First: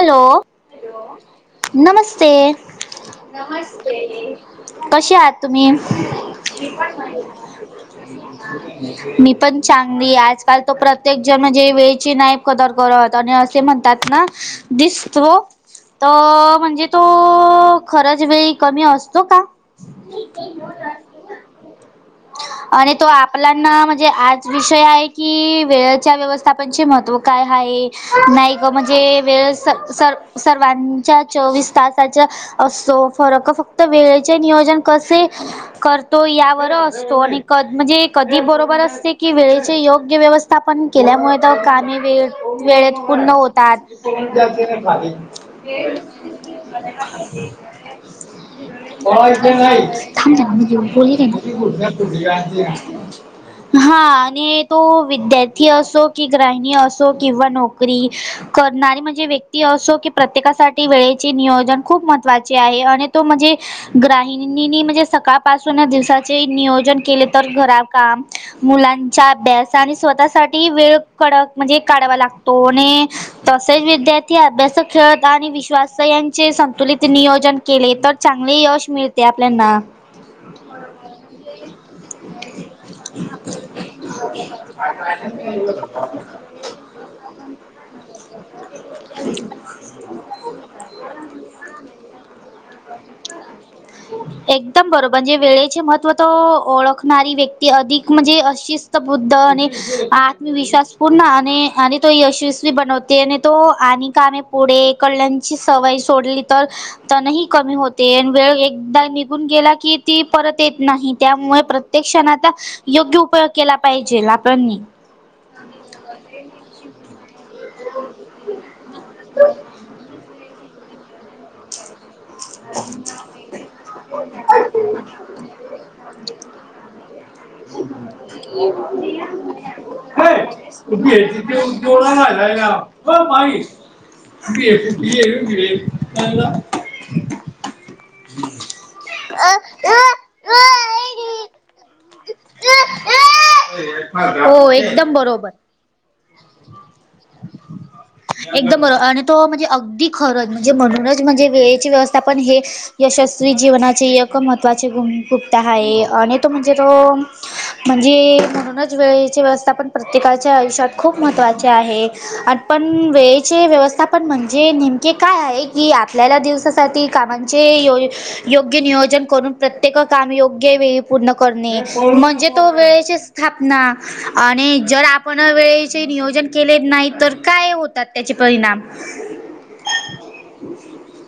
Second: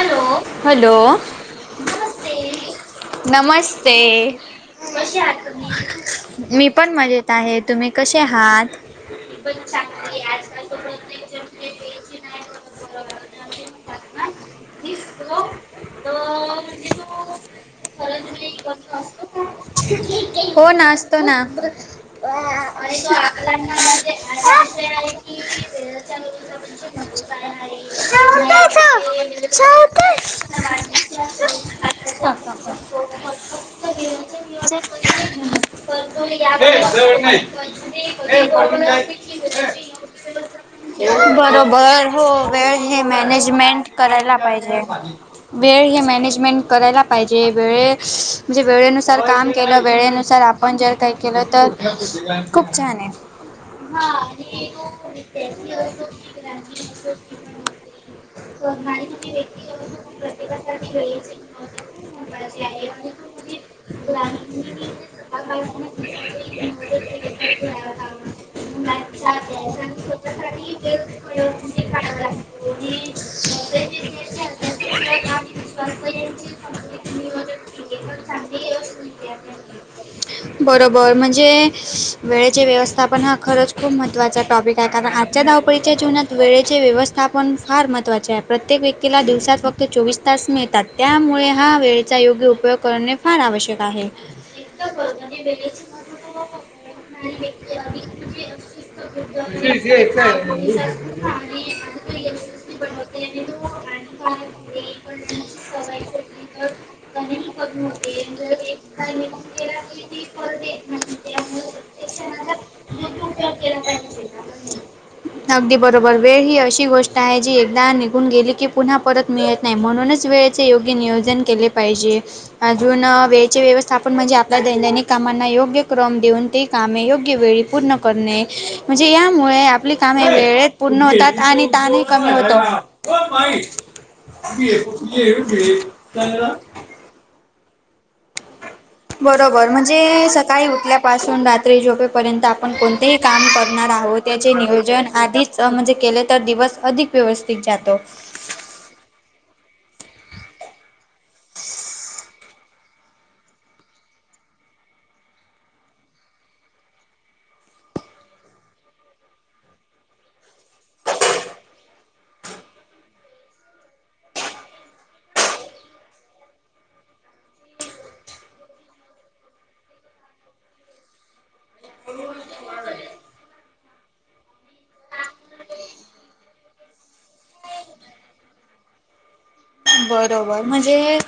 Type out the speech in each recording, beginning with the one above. Hello, hello नमस्ते. नमस्ते, कसे आहात तुम्ही मी पण मजेत आहे. तुम्ही? कसे आहात मी पण छान आजकाल तो प्रत्येक जण म्हणजे वेळची नाही कदर करत. आणि असे म्हणतात ना दिसतो. तर म्हणजे तो खरच वेळी कमी असतो का? हो ना असतो ना. आणि तो आपलाना, म्हणजे आज विषय आहे की वेळेच्या व्यवस्थ थापची महत्व काय आहे. नाही ग, म्हणजे वेळच. स सर् सर्वांच्या चोवीस तासाचा असो फरक फक्त वेळेचे नियोजन कसे करतो यावर असतो. आणि क म्हणजे कधी बरोबर असते की वेळेचे योग्य व्यवस्थापन केल्यामुळे, तर काम बरोबर वेळ हो वेळेत हे पूर्ण होतात. मॅनेजमेंट करायला पाहिजे. वेळ हे मॅनेजमेंट करायला पाहिजे वेळे [inaudible] म्हणजे वेळेनुसार काम केलं वेळेनुसार आपण जर काही केलं तर खूप छान आहे [unintelligible] हा, आणि तो विद्यार्थी असो, कि ग्राहिणी असो किंवा नो करी, करणारी म्हणजे व्यक्ती असो की प्रत्येकासाठी वेळेची नियोजन खूप महत्त्वाचे आहे. आणि तो म्हणजे ग्राहिणीनी म्हणजे सकाळपासून दिवसाचे नियोजन केले तर घरा काम मुलांच्या अभ्यास, आणि स्वतःसाठी वेळ कडक म्हणजे काढावा लागतो आणि तसेच विद्यार्थी अभ्यास खेळत आणि विश्वास यांचे संतुलित नियोजन केले तर चांगले यश मिळते. ते आपल्याना. बरोबर. म्हणजे वेळेचे व्यवस्थापन हा खरंच खूप महत्त्वाचा टॉपिक त्या कारण, आजच्या धावपळीच्या जीवनात वेळेचे व्यवस्थापन फार महत्त्वाचे आहे. प्रत्येक व्यक्तीला दिवसात फक्त चोवीस तास मिळतात त्यामुळे हा वेळेचा योग्य उपयोग करणे. फार आवश्यक आहे. एकदम बरोबर म्हणजे वेळेचे महत्त्व तर ओळखणारी व्यक्ती अधिक म्हणजे अशीच. बुद्ध आणि आत्मविश्वास पूर्ण आणि आणि तो यशस्वी बनवते आणिते हो आणि का आम्ही पुढे कडल्यांची सवय सोडली तर तणही कमी होते वेळ एकदा निघून गेला की ती परत येत नाही त्यामुळे प्र त्या क्षणांचा योग्य उपयोग केला पाहिजे आपणनी. अगदी बरोबर वेळ ही अशी गोष्ट आहे. जी एकदा निघून गेली की पुन्हा परत मिळत नाही म्हणूनच वेळेचे योग्य नियोजन केले पाहिजे. अजून वेळचे व्यवस्थापन म्हणजे आपल्या दैनदनिक कामांना योग्य क्रम देऊन ते कामे योग्य वेळी पूर्ण करणे म्हणजे यामुळे आपली कामे वेळेत पूर्ण होतात. आणि ताणही कमी होतं. [inaudible] [unintelligible] बरोबर म्हणजे, सकाळी उठल्यापासून रात त्रि झोपेपर्यंत आपण कोणतेही काम करणार आहोत त्याचे हो नियोजन एकदम बरोबर. आधीच म्हणजे केले तर दिवस अधिक व्यवस्थित जातो. एकदम आणि तो म्हणजे अगदी खरंच म्हणजे म्हणूनच म्हणजे वेळेची व्यवस्था पण हे यशस्वी जीवनाचे एक महत्त्वाचे गुण गुप्ता आहे. आणि तु [unintelligible] म्हणजे म्हणूनच वेळेची व्यवस्थापण प्रत्येकाच्या आयुष्यात खूप महत्त्वाचे आहे आणि पण वेळेचे व्यवस्थापन म्हणजे नेमके काय आहे. की आपल्याला दिवसासाठी कामांचे योग्य नियोजन करून प्रत्येक काम योग्य वेळी पूर्ण करणे म्हणजे तो वेळेची स्थापना आणि जर आपण वेळेचे नियोजन केले नाही. तर काय होतात त्याचे परिणाम.? बरोबर म्हणजे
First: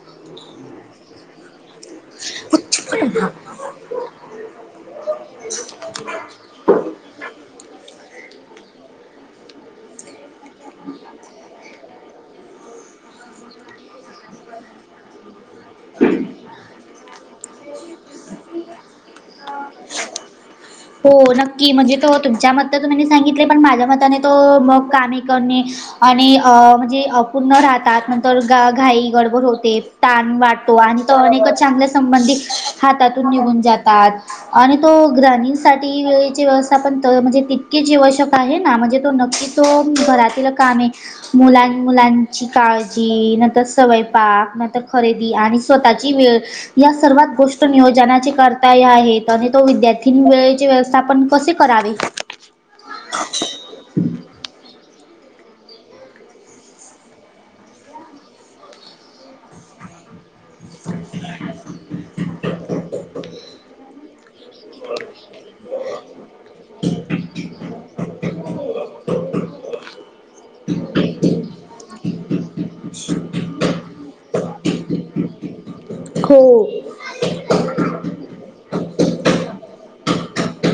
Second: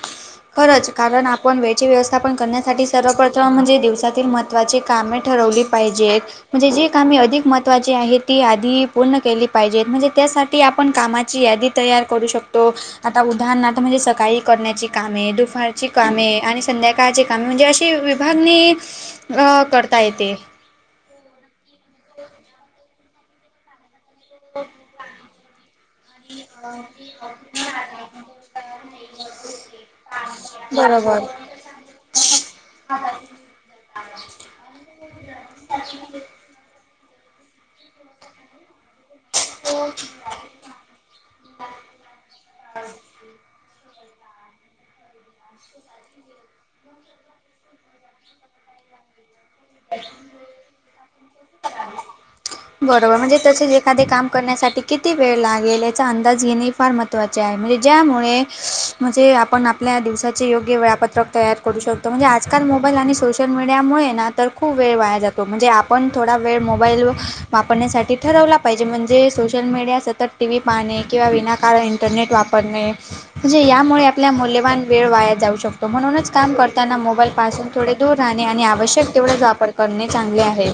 खरंच. कारण आपण वेळचे व्यवस्थापन करण्यासाठी सर्वप्रथम म्हणजे दिवसातील मत महत्त्वाची कामे ठरवली पाहिजेत. म्हणजे जे काम अधिक महत्त्वाची आहेत ती आधी पूर्ण केली पाहिजेत म्हणजे त्यासाठी ती आपण कामाची यादी तयार करू शकतो. आता उदाहरणार्थ, म्हणजे सकाळी करण्याची कामे दुपार ची कामे आणि संध्याकाळची कामे म्हणजे अशी विभागणी करता येते. हो नक्की म्हणजे तो तुमच्या मत तर तुम्ही सांगितले पण माझ्या मताने तो मग कामे करणे. आणि अ म्हणजे अपूर्ण राहतात. नंतर घाई गडबड होते ताण वाट आणि त बरोबर. अनेक चांगल्या संबंधी हातातून निघून जातात. आणि तो ग्रामीणसाठी वेळेची व्यवस्था पण म्हणजे तितकीेच आवश्यक आहे ना म्हणजे तो नक्की तो घरातील कामे मुलां मुलांची काळजी नंतर स्वयंपाक नंतर खरेदी आणि स्वतःची वेळ या सर्वात गोष्ट नियोजनाचे करता या आहेत. तो विद्यार्थीनी वेळेची व्यवस्थापन कसे करावी. बरोबर म्हणजे तसेच एखादे काम करण्यासाठी किती वेळ लागेल. याचा अंदाज येणे फार महत्त्वाचे आहे. म्हणजे ज्यामुळे म्हणजे आपण आपल्या दिवसात चे योग्य वेळापत्रक तयार करू शकतो म्हणजे आजकाल मोबाईल आणि सोशल मीडियामुळे ना तर खूप वेळ वाया जातो म्हणजे आपण थोडा वेळ मोबाईल व वापरण्यासाठी ठरवला. पाहिजे म्हणजे, सोशल मीडिया सतत टीव्ही पाहणे किंवा विनाकारण इंटरनेट वापरणे. म्हणजे यामुळे आपल्या मूल्यवान वेळ वाया जाऊ शकतो, म्हणूनच काम हो करताना मोबाईल पासून थोडे दूर राहणे आणि आवश्यक तेवढाच वापर करणे चांगले आहे.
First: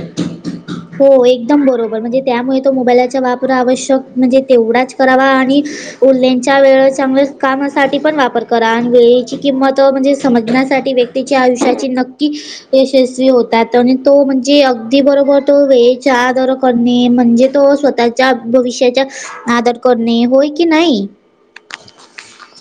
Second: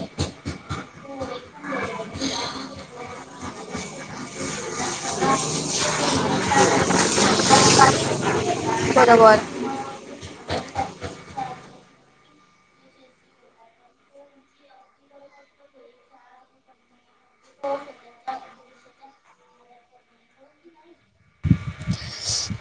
हो एकदम बरोबर म्हणजे त्यामुळे तो मोबाईलाचा वापरा आवश्यक म्हणजे तेवढाच करावा आणि उरलेंच्या वेळ चांगल्या कामासाठी पण वापर करा आणि वेळेची बरोबर किंमत त म्हणजे समजण्यासाठी व्यक्तीच्या आयुष्याची नक्की यशस्वी होतात आणि तो म्हणजे अगदी बरोबर तो वेळेचा आदर करणे म्हणजे तो स्वतः च्या भविष्याच्या आदर करणे होय की नाही.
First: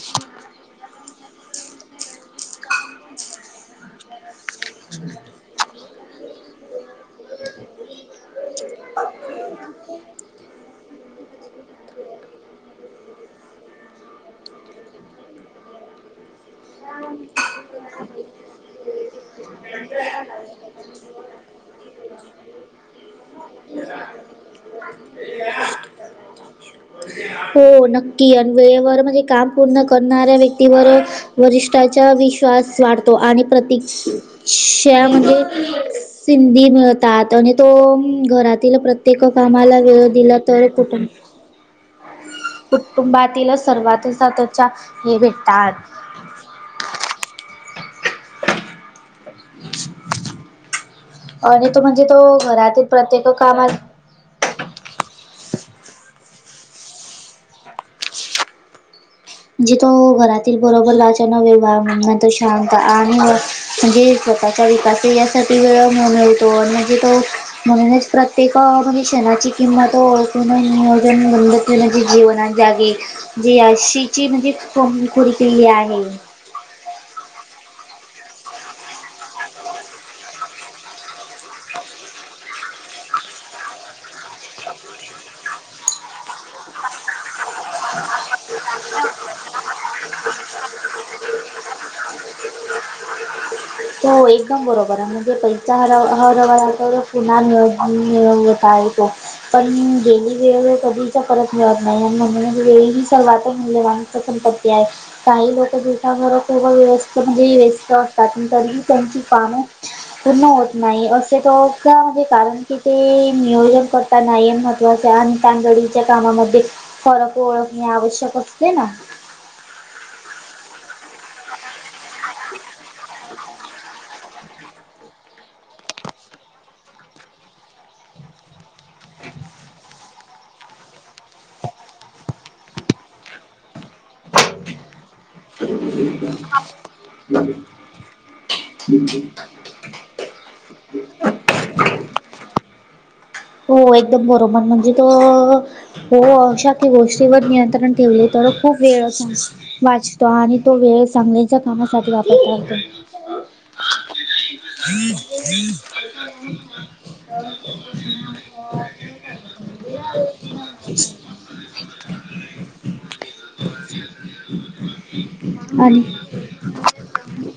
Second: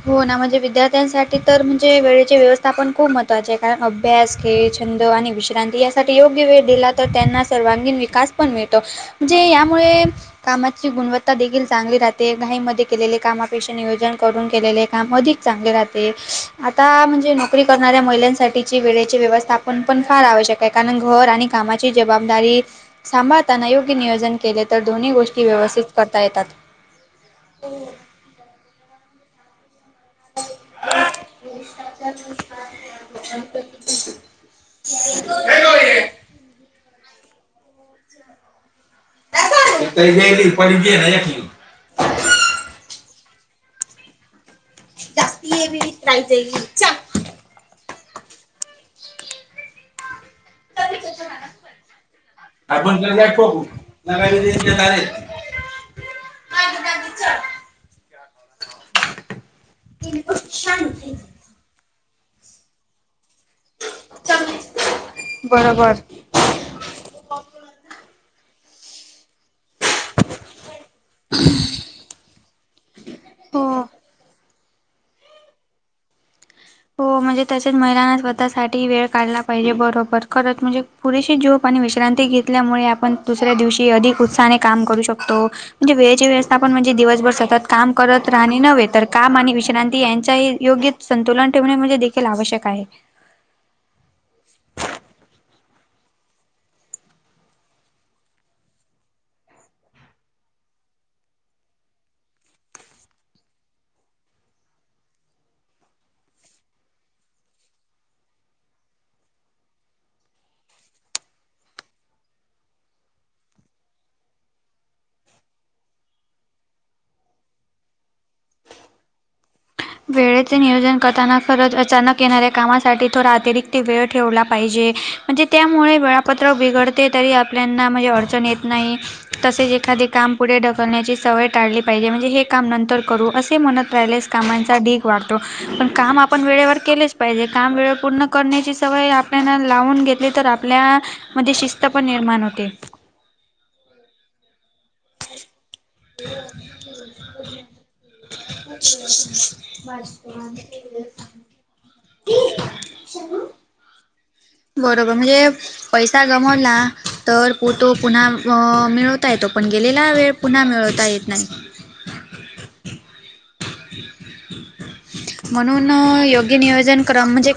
हो ना म्हणजे विद्यार्थ्यांसाठी तर म्हणजे वेळेचे व्यवस्थापण खूप महत्त्वाचे कारण अभ्यास, खेळ, छंद आणि विश्रांती अस साठी योग्य वेळ दिला तर त्यांना सर्वांगीण विकास पण मिळतो. म्हणजे यामुळे कामाची गुणवत्ता देखील चांगली राहते घाईमध्ये केलेले कामापेक्षा नियोजन करून केलेले काम अधिक चांगले राहते, आता म्हणजे नोकरी करणाऱ्या महिलांसाठी ची वेळेची व्यवस्थापन पण फार आवश्यक आहे, कारण घर आणि कामाची जबाबदारी सांभाळताना योग्य नियोजन केले तर दोन्ही गोष्टी व्यवस्थित करता येतात. हो नक्की आणि वेळेवर म्हणजे काम पूर्ण करणाऱ्या व्यक्तीवरच वरिष्ठाचा विश्वास वाढतो आणि प्रती श्या म्हणजे सिंधी मिळतात आणि तो घरातील प्रत्य ते क कामाला वेळ दिला गेली तर परी घे कुठं ना एकली कुटुंबातील सर्वात सततच्या हे भेटतात. कायमचे [unintelligible] चा आणि तो म्हणजे तो घरातील आपण प्रत्येक त्यालाच कामात [inaudible] का की च जिथं घरातील बरोबर लाच्यान वेव वाव म्ह नंतर शांत आणि म्हणजे स्वतःच्या विकास यासाठी वेळ बरोबर म्हन हो, म्हणजे तो म्हणूनच प्रत्येक म्हणजे क्षणाची किंमत हो पण नियोजन मंद केलं की जीवना जागी, जी हो याशी म्हणजेच, कोणी खोडी केली आहे. हो, म्हणजे तसेच महिलांना स्वतःसाठी वेळ काढला पाहिजे, बरोबर खरचं म्हणजे पुरेशी झोप आणि विश्रांती घेतल्यामुळे, आपण दुसऱ्या दिवशी अधिक उत्साहाने काम करू शकतो. म्हणजे वेळेची व्यवस्थापन म्हणजे दिवसभर सतत काम करत राहणे नव्हे, तर काम आणि विश्रांती यांच्याही योग्य संतुलन ठेवणे म्हणजे देखील आवश्यक आहे. हो एकदम बरोबर आहे, म्हणजे पैसा हरव हा जवळ आला तर पुन्हा मिळ मिळवता येतो पण गेलेली वेळ कधीच परत मिळत नाही आणि म्हणून वेळ हि सर्वातच मौल्यवान तर संपती हाय, काही लोक दिवसा बरो व्यवस्थित व्यस्त असतात, तरी कोंची कामं पूर्ण होत नाही, असे तर का म्हणजे कारण की ते नियोजन कर तर नाही महत्त्वाचं आणि तांदडीच्या कामामध्ये फरक ओळख हे आवश्यक असते ना. वेळेचे नियोजन करताना खरज अचानक येणाऱ्या कामासाठी थोडा अतिरिक्त ते वेळ ठेवला पाहिजे, म्हणजे त्यामुळे वेळापत्र बिघडते तरी आपल्याना म्हणजे अडचण येत नाही तसेच एखादे काम पुढे ढकलण्याची सवय टाळली पाहिजे, म्हणजे हे काम नंतर करू असे म्हणत प्रलेस कामांच ढीक वाढतो पण काम आपण वेळेवर केलेच पाहिजे. काम वे पूर्ण करण्याची सवय आपल्याला लावून घेतले तर आपल्या मध्ये शिस्त पण निर्माण होते. हो एकदम बरोबर म्हणजे तो हो अशाी गोष्टीवर नियंत्रण ठेवले तर खूप वेळच वाचतो आणि तो वेळ चांगल्याच्या कामासाठी वापरत येतो. बरोबर म्हणजे पैसा गमवला, तर पो तो पुन्हा मिळवता येतो, पण गेलेला वेळ पुन्हा मिळवता येत नाही. [inaudible] म्हणून आणि योग्य नियोजन, क्रम म्हणजे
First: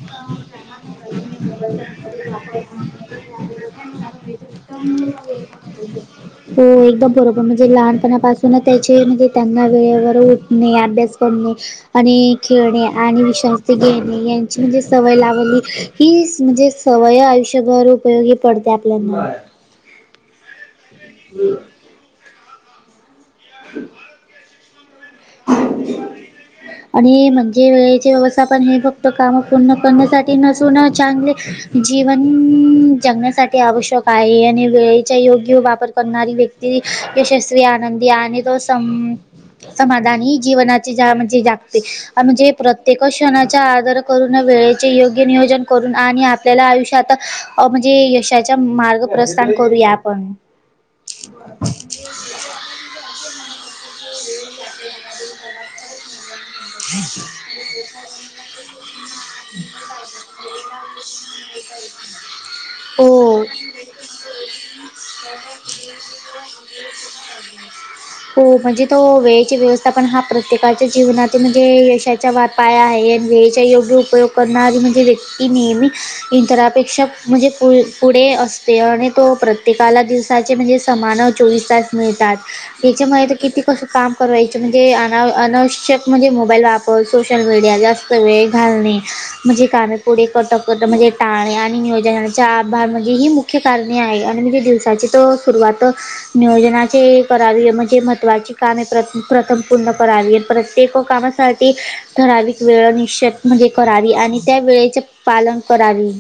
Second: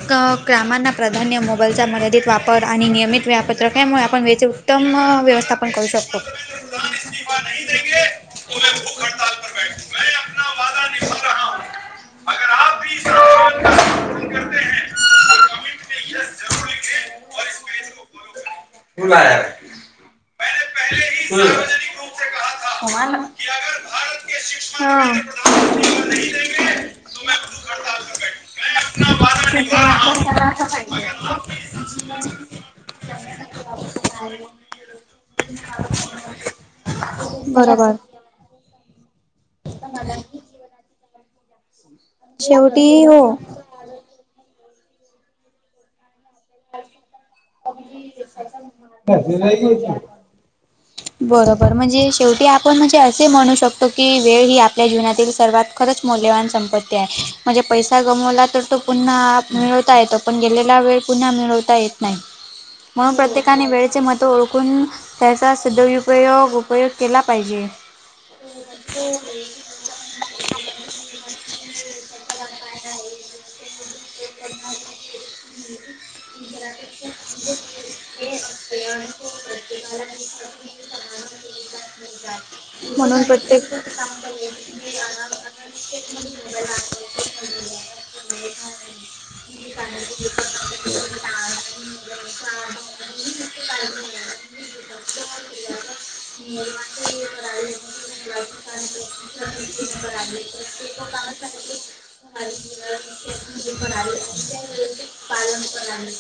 क्रमांना प्रधान्य मोबालचा मर्यादित वापर आणि नियमित व्यापत्रकामुळे आपण वेळेचे उत्तम व्यवस्थापन करू शकतो. हो एकदम बरोबर म्हणजे लहानपणापासून त्याचे म्हणजे त्यांना वेळेवर उटणे, अभ्यास करणे, आणि खेळणे आणि विश्रांती घेणे यांची म्हणजे सवय लावली. की म्हणजे सवय आयुष्यभर उपयोगी पडते आपल्याना [inaudible] हम् हा आणि म्हणजे वेळेची व्यवस्थापन हे फक्त काम पूर्ण करण्यासाठी नसून चांगले हा. जीवन जगण्यासाठी आवश्यक आहे. आणि वेळेचा योग्य वापर करणारी व्यक्ती व्यक्ती यशस्वी, बरोबर आनंदी आणि आणि तो स समाधान हे जीवनाच्या जगामध्ये जगते. म्हणजे शेवटी प्रत्येक हो क्षणाच्या आर पूर्ण वेळेचे योग्य नियोजन करून आणि आपल्याला आयुष्य आता म्हणजे यशाच्या मार्ग प्रस्थान करूया आपण, बरोबर म्हणजे शेवटी आपण म्हणजे असे म्हणू शकतो की, वेळ ही आपल्या आपल्या जीवनातील सर्वात खरंच मौल्यवान संपत्ती आहे. म्हणजे पैसा गमवला तर तो पुन्हा मिळवता येतो पण गेलेला वेळ पुन्हा मिळवता येत नाही. म्हणून हो प्रत्येकाने वेळेचे महत्त्व ओळखून त्याचा सदुपयोग उपयोग केला पाहिजे. हो म्हणजे तो वेळेचे व्यवस्थापन हा प्रत्येकाच्या जीवनात म्हणजे यशाच्या वर पाया आहे. वेळेचे योग्य उपयोग करणारी म्हणजे व्यक्ती नेहमी इंतरापेक्षा म्हणजे पुढे असते. आणि तो प्रत्येकाला दिस दिवसाचे म्हणजे समान चोवीस तास मिळतात. म्हणून त्याच्यामुळे तो किती प्रत्येक कस काम करायचे म्हणजे अना अनावश्यक म्हणजे मोबाईल वापर सोशल मीडिया या जास्त वेळ घालवणे, [unintelligible] मुख्य कारणे आहे आणि म्हणजे दिवसाची तो सुरुवात नियोजनाचे करावे म्हणजे महत्वाची काम प्रत्येक प्रथम पूर्ण करावी. प्रत्येक कामासाठी ठराविक वेळ निश्चित म्हणजे करावी आणि त्या वेळेचे पालन करावे.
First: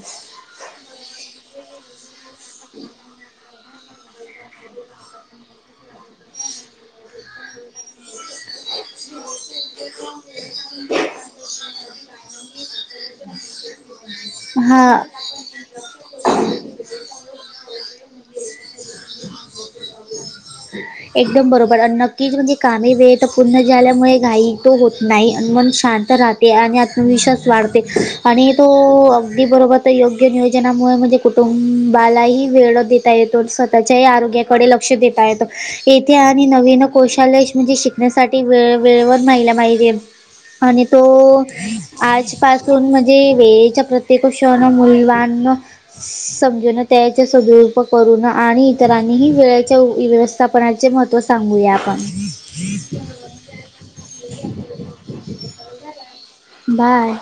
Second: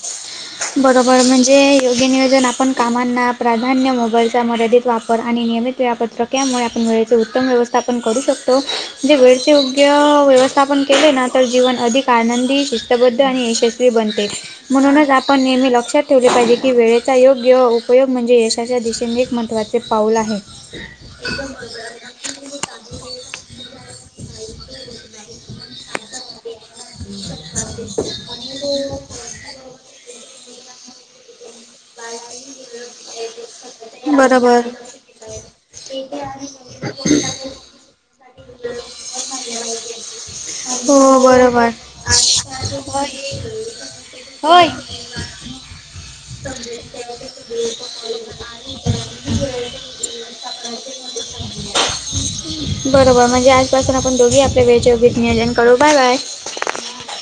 बरोबर म्हणजे योग्य नियोजन आपण कामांना प्रा मान्य मोबाईलचा मर्यादित वापर आणि नियमित वेळापत्रक यामुळे आपण वेळेचे उत्तम व्यवस्थापन करू शकतो. शकतो म्हणजे वेळचे योग्य व्यवस्थापन केले ना, तर जीवन अधिक आनंदी शिस्तबद्ध आणि यशस्वी बनते, हा म्हणूनच आपण नेहमी लक्षात ठेवले पाहिजे की, वेळेचा योग्य उपयोग म्हणजे यशाच्या दिशेने एक महत्त्वाचे पाऊल आहे. एकदम बरोबर अन्न तीच म्हणजे कामे वेळेत पुर्ण झाल्यामुळे घाई त होत नाही आणि मन शांत राहत. ते आणि आत्मविश्वास वाढते आणि तो अगदी बरोबर ते योग्य नियोजनामुळे म्हणजे कुटुंबालाही वेळ देता येतो स्वतःच्याही बरोबर आरोग्याकडे लक्ष देता येत. येथे आणि नवीन कौशालेस म्हणजे शिकण्यासाठी वेळ वेळेवर महिला पाहिजे. आणि हो तो बरोबर आजपासून म्हणजे वेळेच्या प्रत्येक क्षण होय मुळी लहान म [unintelligible] ससमजण [unintelligible] त्याचे सदुपयोग करून आणि इतरांनीही वेळेच्या वेळेस पनाचे महत्व सांगूया बरोबर म्हणजे आजपासून आपण दोघी आपल्या वेळेचे नीट नियोजन करू बाय बाय. बाय.